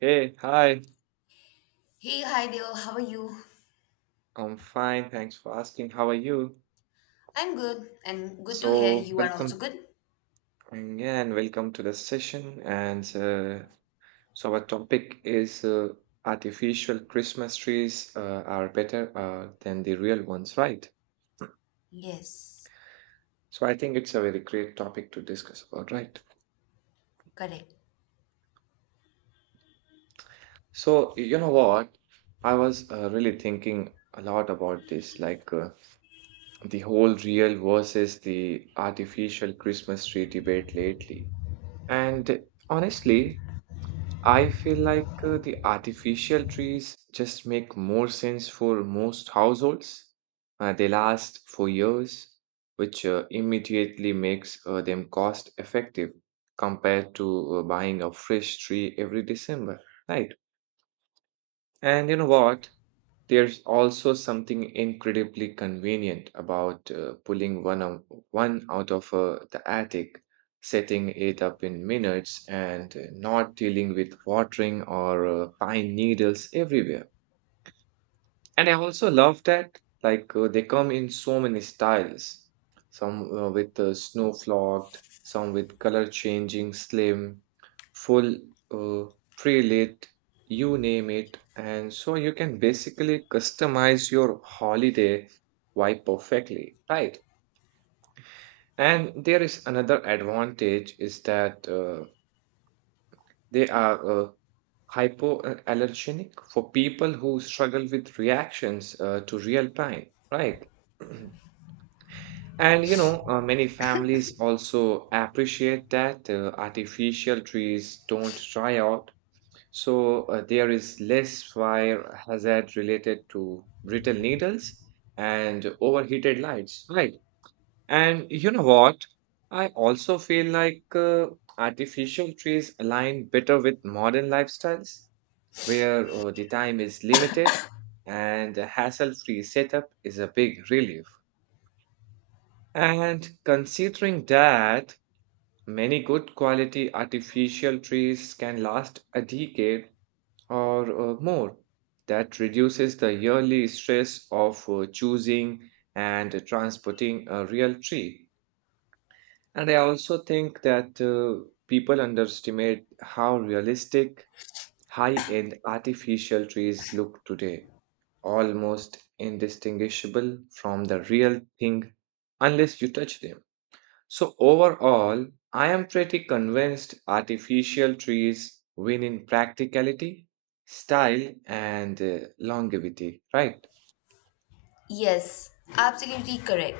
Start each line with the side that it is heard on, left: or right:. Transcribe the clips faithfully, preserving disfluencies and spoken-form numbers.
right: Hey, hi.
left: Hey, hi there, how are you?
right: I'm fine. Thanks for asking. How are you?
left: I'm good, and good to hear
right: So,
left: you are also
right: welcome
left: good.
right: mm, yeah, and Welcome to the session. And uh, so, our topic is uh, artificial Christmas trees uh, are better uh, than the real ones, right?
left: Yes,
right: So, I think it's a very great topic to discuss about, right?
left: correct.
right: So, you know what? I was uh, really thinking a lot about this, like uh, the whole real versus the artificial Christmas tree debate lately. And honestly, I feel like uh, the artificial trees just make more sense for most households. Uh, they last for years, which uh, immediately makes uh, them cost effective compared to uh, buying a fresh tree every December, right? And you know what? There's also something incredibly convenient about uh, pulling one, out- one out of uh, the attic, setting it up in minutes, and uh, not dealing with watering or uh, pine needles everywhere. And I also love that, like, uh, they come in so many styles. Some uh, with uh, snow flocked, some with color changing, slim, full, uh, pre-lit, you name it. And so you can basically customize your holiday vibe perfectly, right? And there is another advantage is that uh, they are uh, hypoallergenic for people who struggle with reactions uh, to real time, right? and you know, uh, many families also appreciate that uh, artificial trees don't dry out, so uh, there is less fire hazard related to brittle needles and overheated lights, right? And you know what? I also feel like uh, artificial trees align better with modern lifestyles where uh, the time is limited and a hassle free setup is a big relief. And considering that many good quality artificial trees can last a decade or uh, more, that reduces the yearly stress of uh, choosing and transporting a real tree. And I also think that uh, people underestimate how realistic high end artificial trees look today almost indistinguishable from the real thing unless you touch them. So, overall, I am pretty convinced artificial trees win in practicality, style, and uh, longevity, right?
left: Yes, absolutely correct.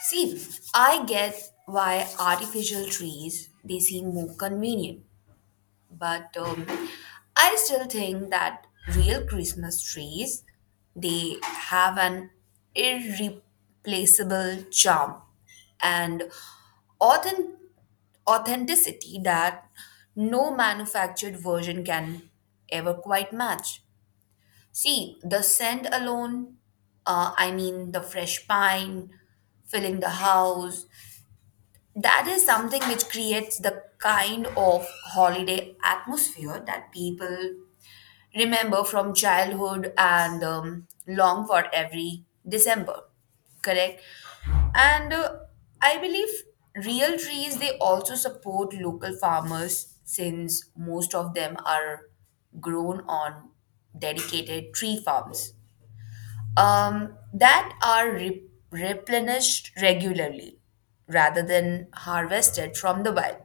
left: See, I get why artificial trees they seem more convenient, but um, I still think that real Christmas trees they have an irreplaceable charm and authenticity authenticity that no manufactured version can ever quite match. See, the scent alone, uh, I mean, the fresh pine filling the house, that is something which creates the kind of holiday atmosphere that people remember from childhood and um, long for every December, correct? And uh, I believe real trees they also support local farmers since most of them are grown on dedicated tree farms um, that are re- replenished regularly rather than harvested from the wild.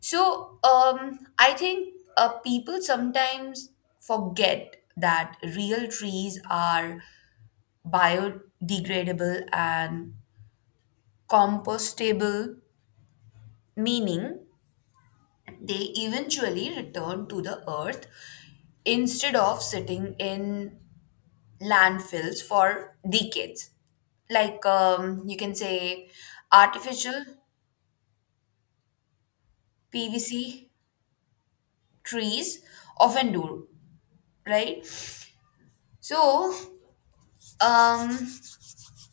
left: So um, I think uh, people sometimes forget that real trees are biodegradable and compostable, meaning they eventually return to the earth instead of sitting in landfills for decades. Like um, you can say, artificial P V C trees often do, right? So, um,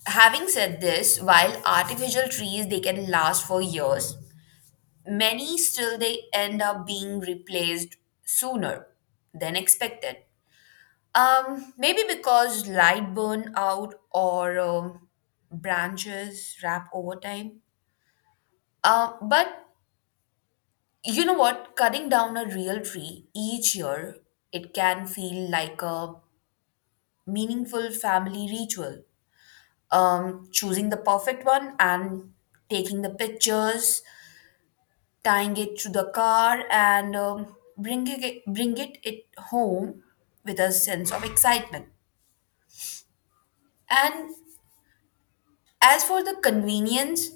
left: Having said this, while artificial trees they can last for years, many still they end up being replaced sooner than expected. Um, maybe because light burn out or um, branches wrap over time. Uh, but you know what? Cutting down a real tree each year, it can feel like a meaningful family ritual. Um, choosing the perfect one and taking the pictures tying it to the car and um, bringing it, bring it, it home with a sense of excitement. And as for the convenience,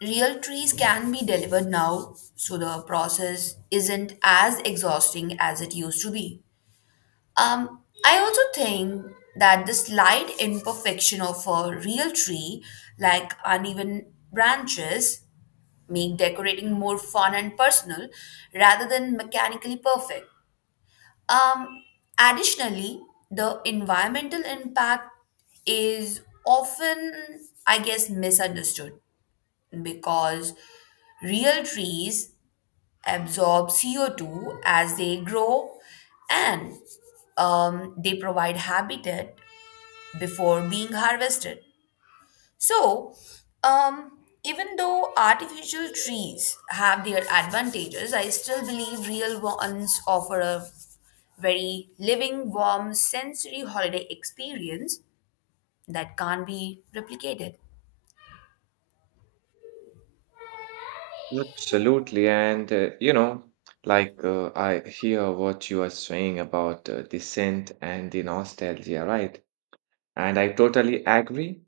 left: real trees can be delivered now, so the process isn't as exhausting as it used to be. Um, I also think that the slight imperfection of a real tree, like uneven branches, make decorating more fun and personal rather than mechanically perfect. Um, additionally, the environmental impact is often, I guess, misunderstood because real trees absorb C O two as they grow and um, they provide habitat before being harvested. So, um, even though artificial trees have their advantages, I still believe real ones offer a very living, warm, sensory holiday experience that can't be replicated.
right: Absolutely. And, uh, you know, like uh, I hear what you are saying about uh, the scent and the nostalgia, right? And I totally agree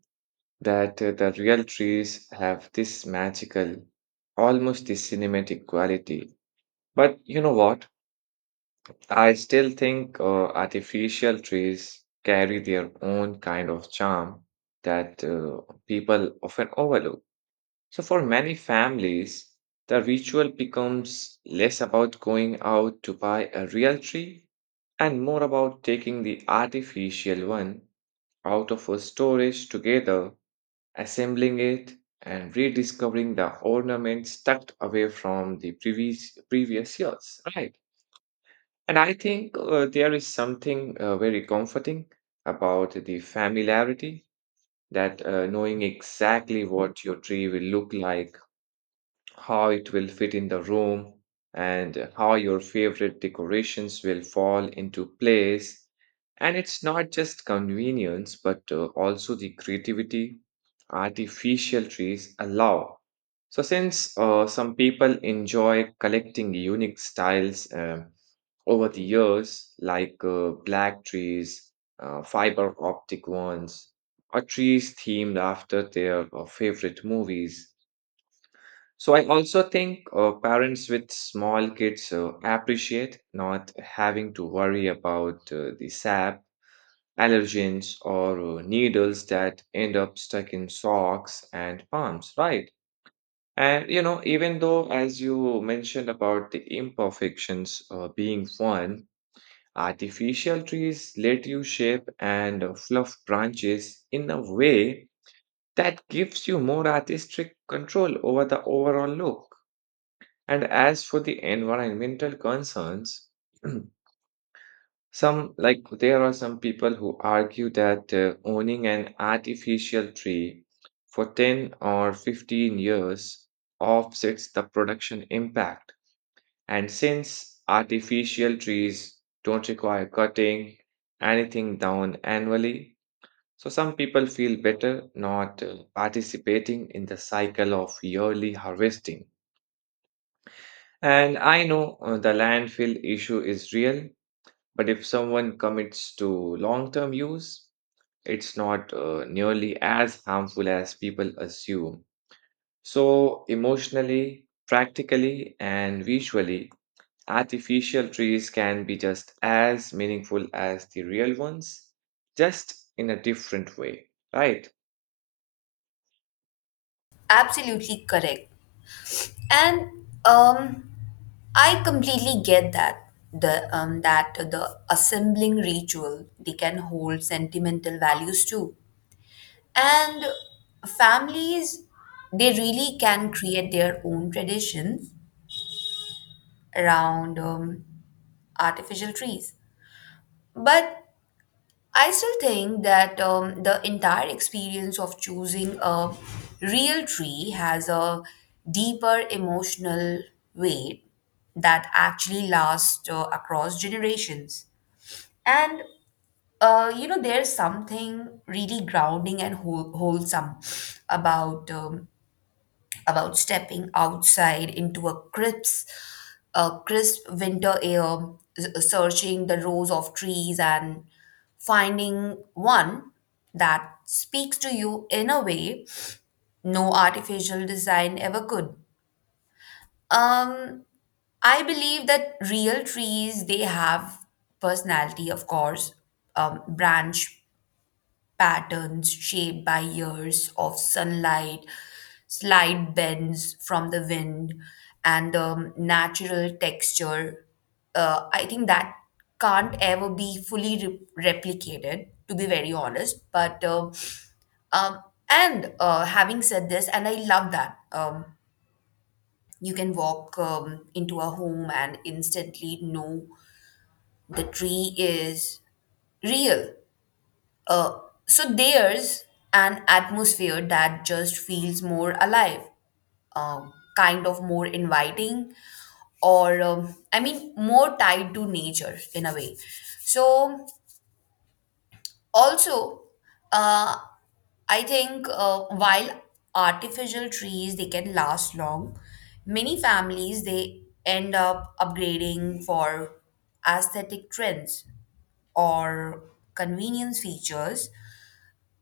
right: that uh, the real trees have this magical, almost this cinematic quality. But you know what? I still think uh, artificial trees carry their own kind of charm that uh, people often overlook. So, for many families, the ritual becomes less about going out to buy a real tree and more about taking the artificial one out of a storage together assembling it, and rediscovering the ornaments tucked away from the previous previous years. Right. And I think uh, there is something uh, very comforting about the familiarity that uh, knowing exactly what your tree will look like how it will fit in the room, and how your favorite decorations will fall into place. And it's not just convenience, but uh, also the creativity artificial trees allow. So, since uh, some people enjoy collecting unique styles um, over the years, like uh, black trees, uh, fiber optic ones, or trees themed after their uh, favorite movies, so I also think uh, parents with small kids uh, appreciate not having to worry about uh, the sap, allergens, or uh, needles that end up stuck in socks and palms, right? And you know, even though, as you mentioned about the imperfections uh, being fun, artificial trees let you shape and uh, fluff branches in a way that gives you more artistic control over the overall look. And as for the environmental concerns, some like there are some people who argue that uh, owning an artificial tree for ten or fifteen years offsets the production impact. And since artificial trees don't require cutting anything down annually, so some people feel better not uh, participating in the cycle of yearly harvesting. And I know uh, the landfill issue is real, but if someone commits to long term use, it's not uh, nearly as harmful as people assume. So, emotionally, practically, and visually, artificial trees can be just as meaningful as the real ones, just in a different way, right?
left: Absolutely correct. And um, I completely get that the um, that the assembling ritual they can hold sentimental values too. And families, they really can create their own traditions around um, artificial trees. But I still think that um, the entire experience of choosing a real tree has a deeper emotional weight that actually lasts uh, across generations. And uh, you know, there's something really grounding and whole- wholesome about um, about stepping outside into a crisp, a crisp winter air, s- searching the rows of trees and finding one that speaks to you in a way no artificial design ever could. Um, I believe that real trees they have personality, of course, um, branch patterns shaped by years of sunlight, slight bends from the wind, and the natural texture. Uh, I think that can't ever be fully re- replicated, to be very honest. But um, um, and uh, having said this, and I love that um, you can walk um, into a home and instantly know the tree is real. Uh, so there's an atmosphere that just feels more alive, um, kind of more inviting, or um, I mean, more tied to nature in a way. So, also, uh, I think uh, while artificial trees they can last long, many families they end up upgrading for aesthetic trends or convenience features.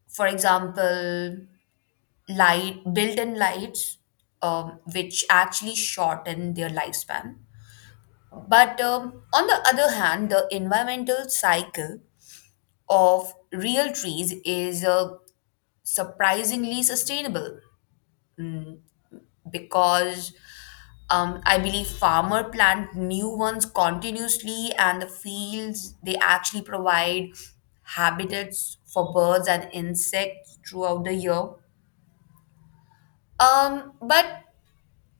left: For example, light built-in lights um, which actually shorten their lifespan. But um, on the other hand, the environmental cycle of real trees is uh, surprisingly sustainable because um, I believe farmer plant new ones continuously and the fields they actually provide habitats for birds and insects throughout the year. Um, but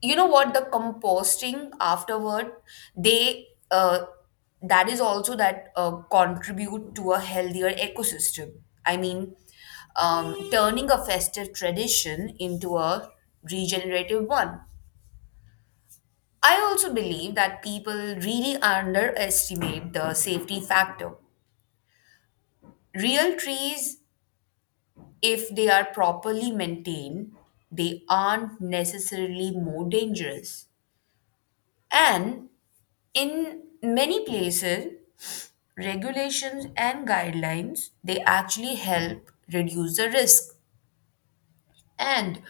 left: you know what, the composting afterward they uh, that is also that uh, contribute to a healthier ecosystem. I mean, um, turning a festive tradition into a regenerative one. I also believe that people really underestimate the safety factor. Real trees, if they are properly maintained, they aren't necessarily more dangerous, and in many places regulations and guidelines they actually help reduce the risk. and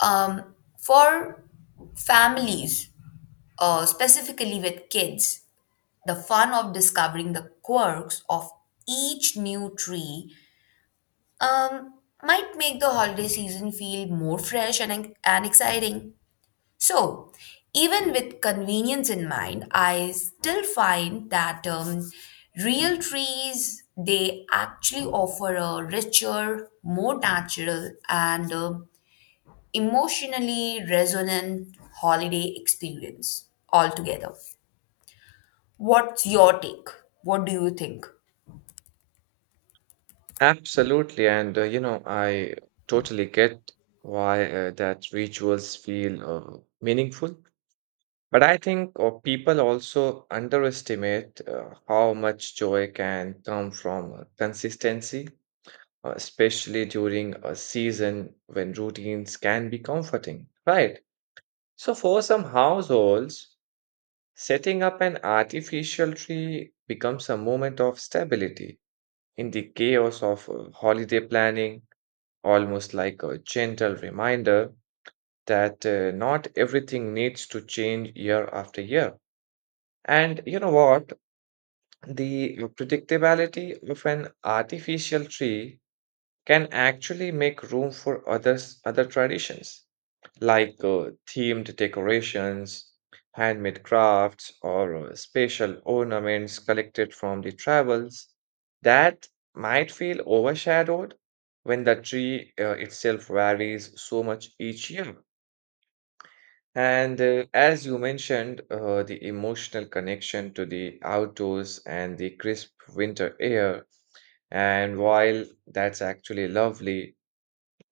left: um, for families, uh, specifically with kids, the fun of discovering the quirks of each new tree um, might make the holiday season feel more fresh and, and exciting. So, even with convenience in mind, I still find that um, real trees they actually offer a richer, more natural, and um emotionally resonant holiday experience altogether. What's your take? What do you think?
right: Absolutely. And, uh, you know, I totally get why uh, that rituals feel uh, meaningful. But I think uh, people also underestimate uh, how much joy can come from uh, consistency, uh, especially during a season when routines can be comforting, right? So, for some households, setting up an artificial tree becomes a moment of stability in the chaos of uh, holiday planning, almost like a gentle reminder that uh, not everything needs to change year after year. And you know what? The predictability of an artificial tree can actually make room for others, other traditions, like uh, themed decorations, handmade crafts, or uh, special ornaments collected from the travels that might feel overshadowed when the tree uh, itself varies so much each year. And uh, as you mentioned, uh, the emotional connection to the outdoors and the crisp winter air and while that's actually lovely,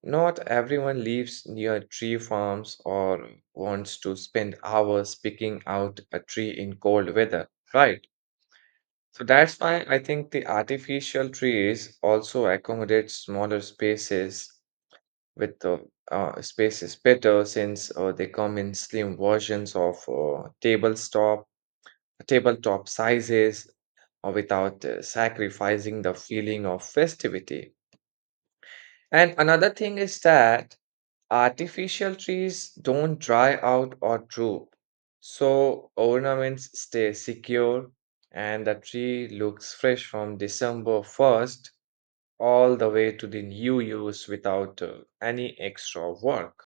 right: not everyone lives near tree farms or wants to spend hours picking out a tree in cold weather, right? So that's why I think the artificial trees also accommodate smaller spaces with the uh, spaces better since uh, they come in slim versions of uh, tabletop tabletop sizes or without uh, sacrificing the feeling of festivity. And another thing is that artificial trees don't dry out or droop. So ornaments stay secure and the tree looks fresh from December first all the way to the new use without uh, any extra work.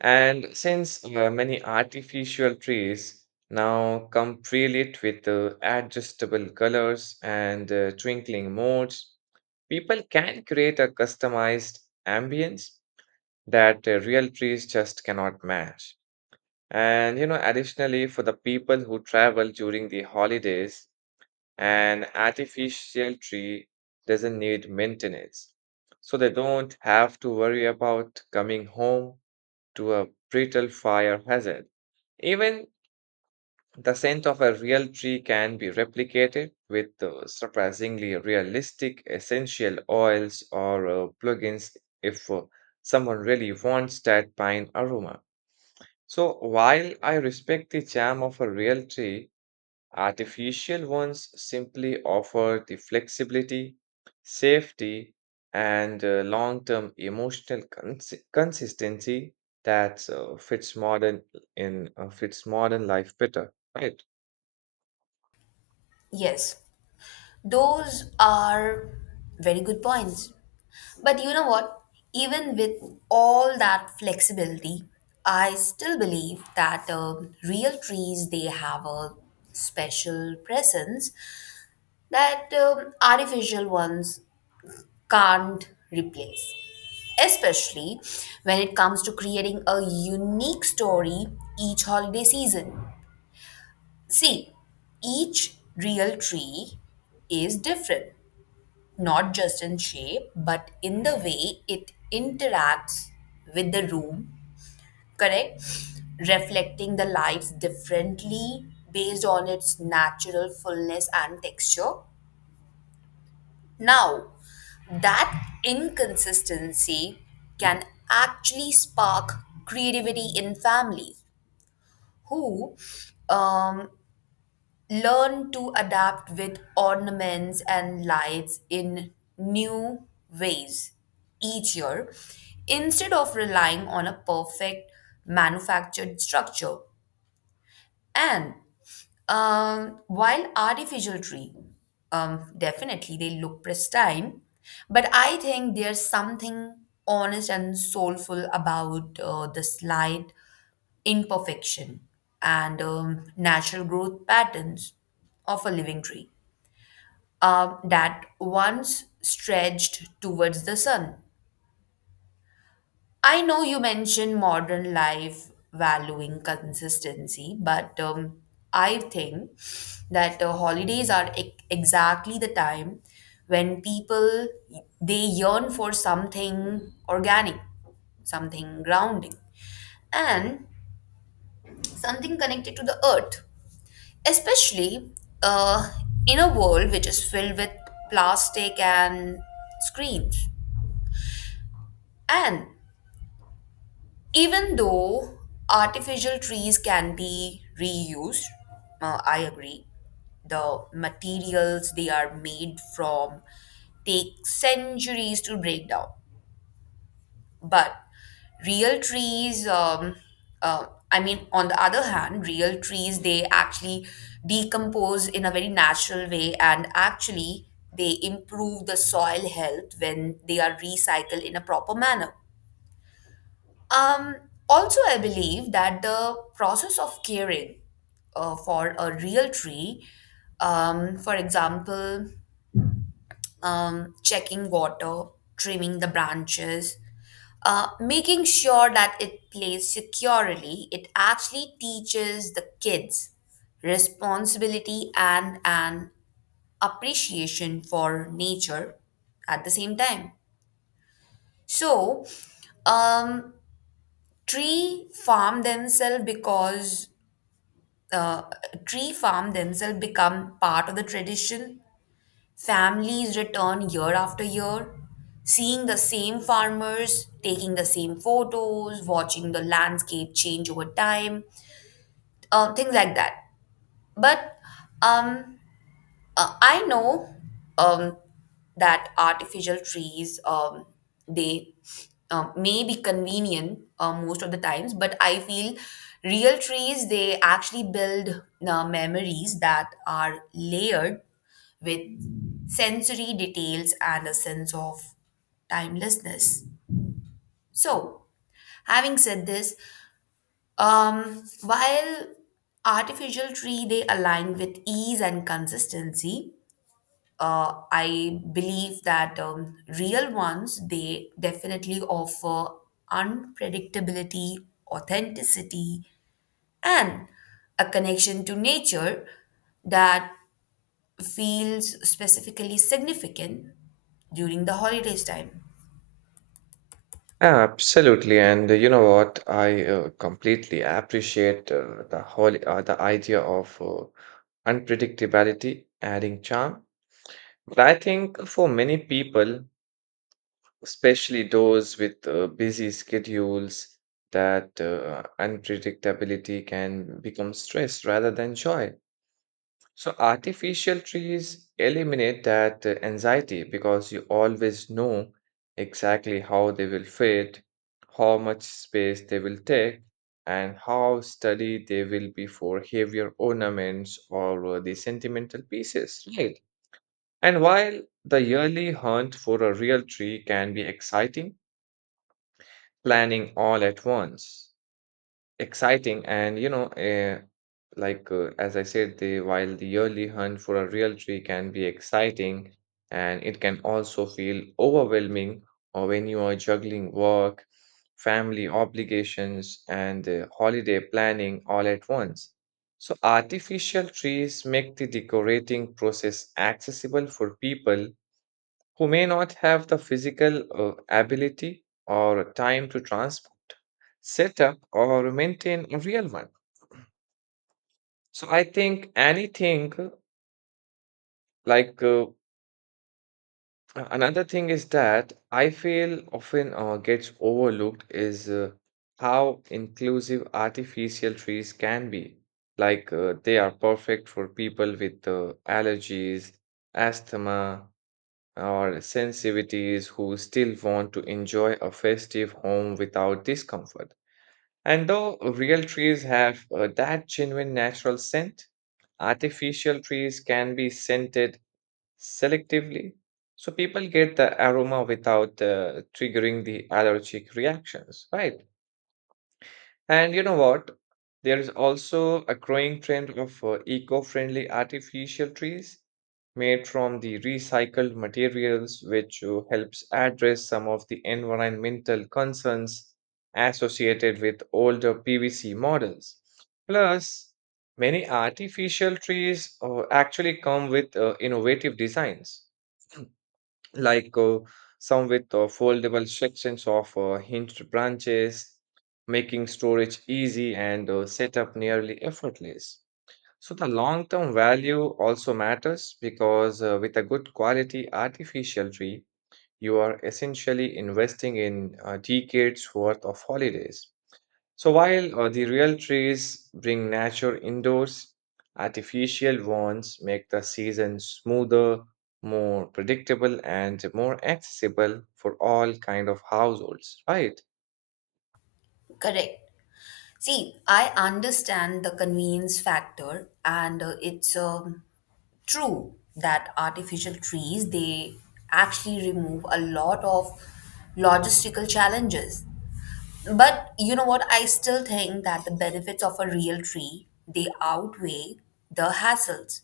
right: And since uh, many artificial trees now come pre-lit with uh, adjustable colors and uh, twinkling modes, people can create a customized ambience that uh, real trees just cannot match. And you know, additionally, for the people who travel during the holidays, an artificial tree doesn't need maintenance. So they don't have to worry about coming home to a brittle fire hazard. Even the scent of a real tree can be replicated with uh, surprisingly realistic essential oils or uh, plugins if uh, someone really wants that pine aroma. So while I respect the charm of a real tree, artificial ones simply offer the flexibility, safety, and uh, long-term emotional cons- consistency that uh, fits modern in uh, fits modern life better, right?
left: Yes. Those are very good points. But you know what? Even with all that flexibility, I still believe that um, real trees they have a special presence that um, artificial ones can't replace. Especially when it comes to creating a unique story each holiday season. See, each real tree is different not just in shape, but in the way it interacts with the room, correct? Reflecting the lights differently based on its natural fullness and texture. Now, that inconsistency can actually spark creativity in families who um, learn to adapt with ornaments and lights in new ways each year instead of relying on a perfect manufactured structure. And um, while artificial tree um, definitely they look pristine, but I think there's something honest and soulful about uh, the slight imperfection and um, natural growth patterns of a living tree uh, that once stretched towards the sun. I know you mentioned modern life valuing consistency, but um, I think that uh, holidays are e- exactly the time when people they yearn for something organic, something grounding, and something connected to the earth. Especially uh, in a world which is filled with plastic and screens. And even though artificial trees can be reused, uh, I agree, the materials they are made from take centuries to break down. But real trees, um, uh, I mean, on the other hand, real trees they actually decompose in a very natural way and actually they improve the soil health when they are recycled in a proper manner. Um, Also, I believe that the process of caring uh, for a real tree, um, for example, um, checking water, trimming the branches, uh, making sure that it plays securely, it actually teaches the kids responsibility and an appreciation for nature at the same time. So, um, tree farm themselves because uh, tree farm themselves become part of the tradition. Families return year after year, seeing the same farmers, taking the same photos, watching the landscape change over time, uh, things like that. But um, uh, I know um, that artificial trees um, they um, may be convenient uh, most of the times, but I feel real trees they actually build uh, memories that are layered with sensory details and a sense of timelessness. So, having said this, um, while artificial tree they align with ease and consistency, uh, I believe that um, real ones they definitely offer unpredictability, authenticity, and a connection to nature that feels specifically significant during the holidays time.
right: Absolutely, and uh, you know what? I uh, completely appreciate uh, the whole uh, the idea of uh, unpredictability adding charm. But I think for many people, especially those with uh, busy schedules, that uh, unpredictability can become stress rather than joy. So, artificial trees eliminate that uh, anxiety because you always know exactly how they will fit, how much space they will take, and how sturdy they will be for heavier ornaments or uh, the sentimental pieces. Right. And while the yearly hunt for a real tree can be exciting, planning all at once. Exciting and you know, uh, like uh, as I said, the while the yearly hunt for a real tree can be exciting, and it can also feel overwhelming or when you are juggling work, family obligations, and uh, holiday planning all at once. So artificial trees make the decorating process accessible for people who may not have the physical uh, ability or time to transplant set up or maintain a real one. So I think anything like uh, Another thing is that I feel often uh, gets overlooked is uh, how inclusive artificial trees can be. Like uh, they are perfect for people with uh, allergies, asthma, or sensitivities who still want to enjoy a festive home without discomfort. And though real trees have uh, that genuine natural scent, artificial trees can be scented selectively. So people get the aroma without uh, triggering the allergic reactions, right? And you know what? There is also a growing trend of uh, eco-friendly artificial trees made from the recycled materials, which uh, helps address some of the environmental concerns associated with older P V C models. Plus, many artificial trees uh, actually come with uh, innovative designs like uh, some with uh, foldable sections of uh, hinged branches, making storage easy and uh, setup nearly effortless. So, the long term value also matters because uh, with a good quality artificial tree, you are essentially investing in uh, decades worth of holidays. So while uh, the real trees bring nature indoors, artificial ones make the season smoother, more predictable, and more accessible for all kind of households, right?
left: Correct. See, I understand the convenience factor and uh, it's um true that artificial trees, they actually remove a lot of logistical challenges. But you know what? I still think that the benefits of a real tree, they outweigh the hassles.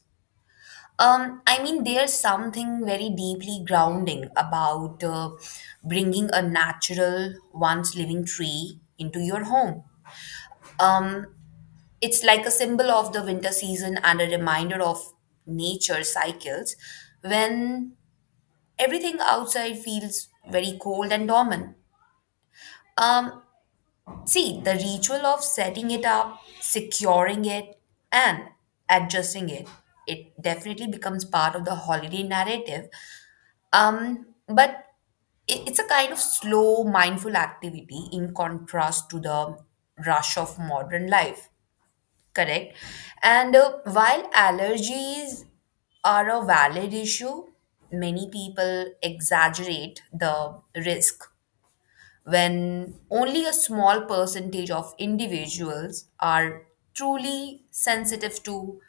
left: Um, I mean, there's something very deeply grounding about uh, bringing a natural, once living tree into your home. Um, it's like a symbol of the winter season and a reminder of nature cycles when everything outside feels very cold and dormant. Um, see, the ritual of setting it up, securing it, and adjusting it, it definitely becomes part of the holiday narrative. Um, but it- it's a kind of slow, mindful activity in contrast to the rush of modern life. Correct. And uh, while allergies are a valid issue, many people exaggerate the risk when only a small percentage of individuals are truly sensitive to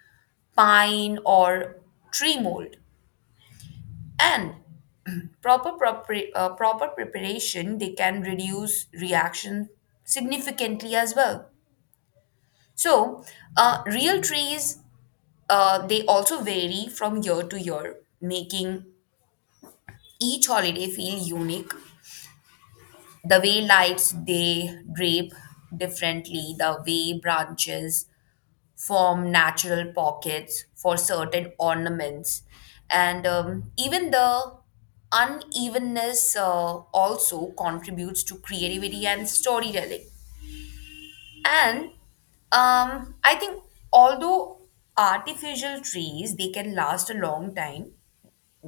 left: pine or tree mold. And proper, proper uh, proper preparation, they can reduce reaction significantly as well. So, uh, real trees, Uh, they also vary from year to year, making each holiday feel unique. The way lights they drape differently, the way branches form natural pockets for certain ornaments, and um, even the unevenness uh, also contributes to creativity and storytelling. And um, I think although artificial trees they can last a long time,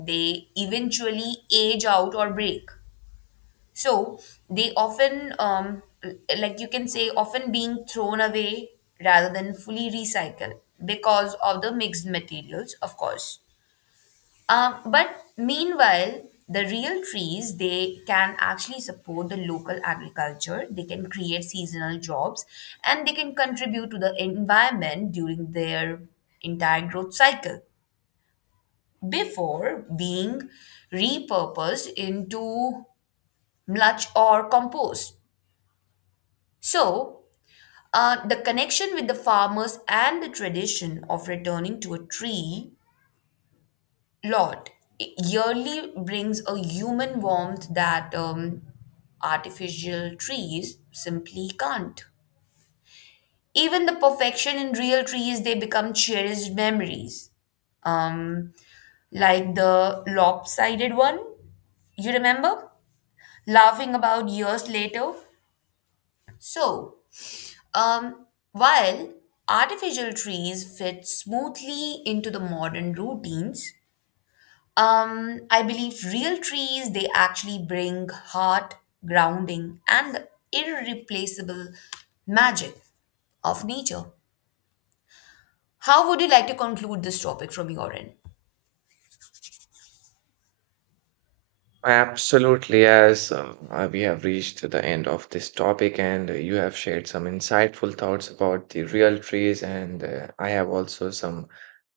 left: they eventually age out or break. So they often, um, like you can say, often being thrown away rather than fully recycled because of the mixed materials, of course. Um, but meanwhile, the real trees they can actually support the local agriculture. They can create seasonal jobs, and they can contribute to the environment during their entire growth cycle before being repurposed into mulch or compost. So, uh, the connection with the farmers and the tradition of returning to a tree lot yearly brings a human warmth that um, artificial trees simply can't. Even the perfection in real trees, they become cherished memories. Um, like the lopsided one, you remember? Laughing about years later. So, um, while artificial trees fit smoothly into the modern routines, um, I believe real trees they actually bring heart, grounding, and the irreplaceable magic of nature. How would you like to conclude this topic from your end?
right: Absolutely, as uh, uh, we have reached the end of this topic, and uh, you have shared some insightful thoughts about the real trees, and uh, I have also some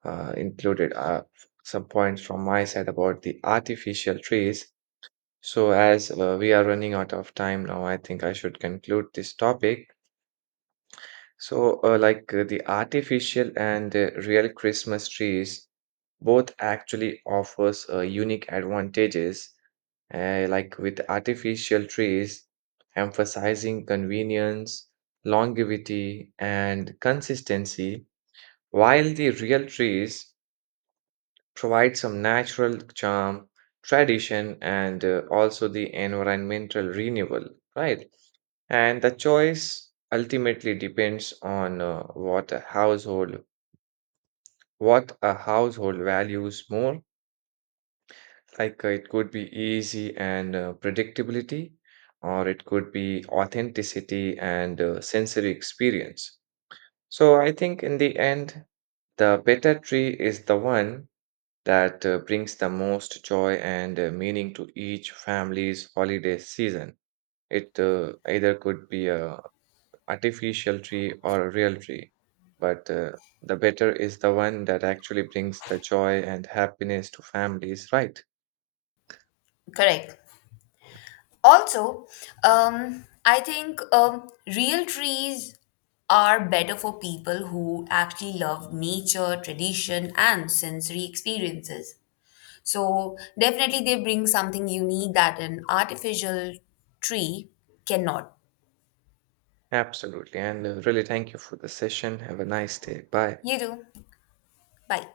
right: uh, included uh, some points from my side about the artificial trees. So, as uh, we are running out of time now, I think I should conclude this topic. So, uh, like uh, the artificial and the real Christmas trees both actually offers uh, unique advantages. Uh, like with artificial trees, emphasizing convenience, longevity, and consistency, while the real trees provide some natural charm, tradition, and uh, also the environmental renewal, right? And the choice ultimately depends on uh, what a household what a household values more. Like uh, it could be easy and uh, predictability, or it could be authenticity and uh, sensory experience. So I think in the end, the better tree is the one that uh, brings the most joy and uh, meaning to each family's holiday season. It uh, either could be a artificial tree or a real tree, but uh, the better is the one that actually brings the joy and happiness to families, right?
left: Correct. Also, um, I think um, real trees are better for people who actually love nature, tradition, and sensory experiences. So, definitely, they bring something unique that an artificial tree cannot.
right: Absolutely. And uh, really, thank you for the session. Have a nice day. Bye.
left: You do. Bye.